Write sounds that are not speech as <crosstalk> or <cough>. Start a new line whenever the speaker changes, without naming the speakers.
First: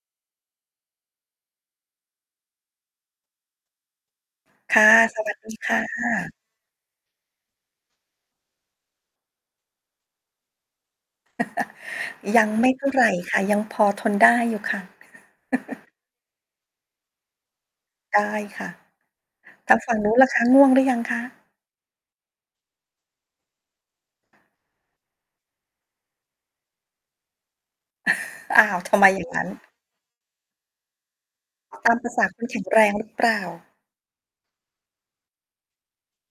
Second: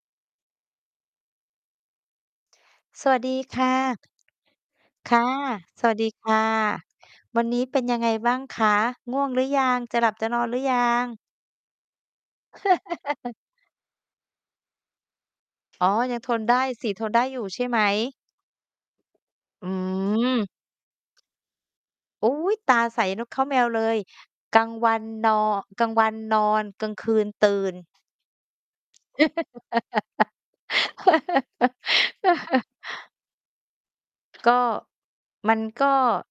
สวัสดีค่ะ
ค่ะ
ค
ส
่ะ
วัสดี ค่
สวัสดีค
ะ
่ะ วันนี้เป็นยังไงบ้างคะ? ง่วงหรือยัง? จะหลับจะนอนหรือยัง?
<laughs> ยังไม่เท่าไรค
<laughs>
่ะ ยังพอทนได้อยู่ค่ะ
อ๋
<laughs>
อ ยังทนได้สิ ทนได้อยู่ใช่ไหม?
ได้ค่ะ
อ
ทางฝั่งนู้นล่ะค
ื
ะ
ม
ง่วงหรือยังคะ?
อุ๊ย ตาใสนกเค้าแมวเลย กลางวันนอ กลางวันนอน กลางคืนตื่น
<laughs> อ้าว ทำไมอย่างงั้น? ตามประสาคนแข็
<laughs>
งแรงหรือ เปล่า?
ก็ มันก็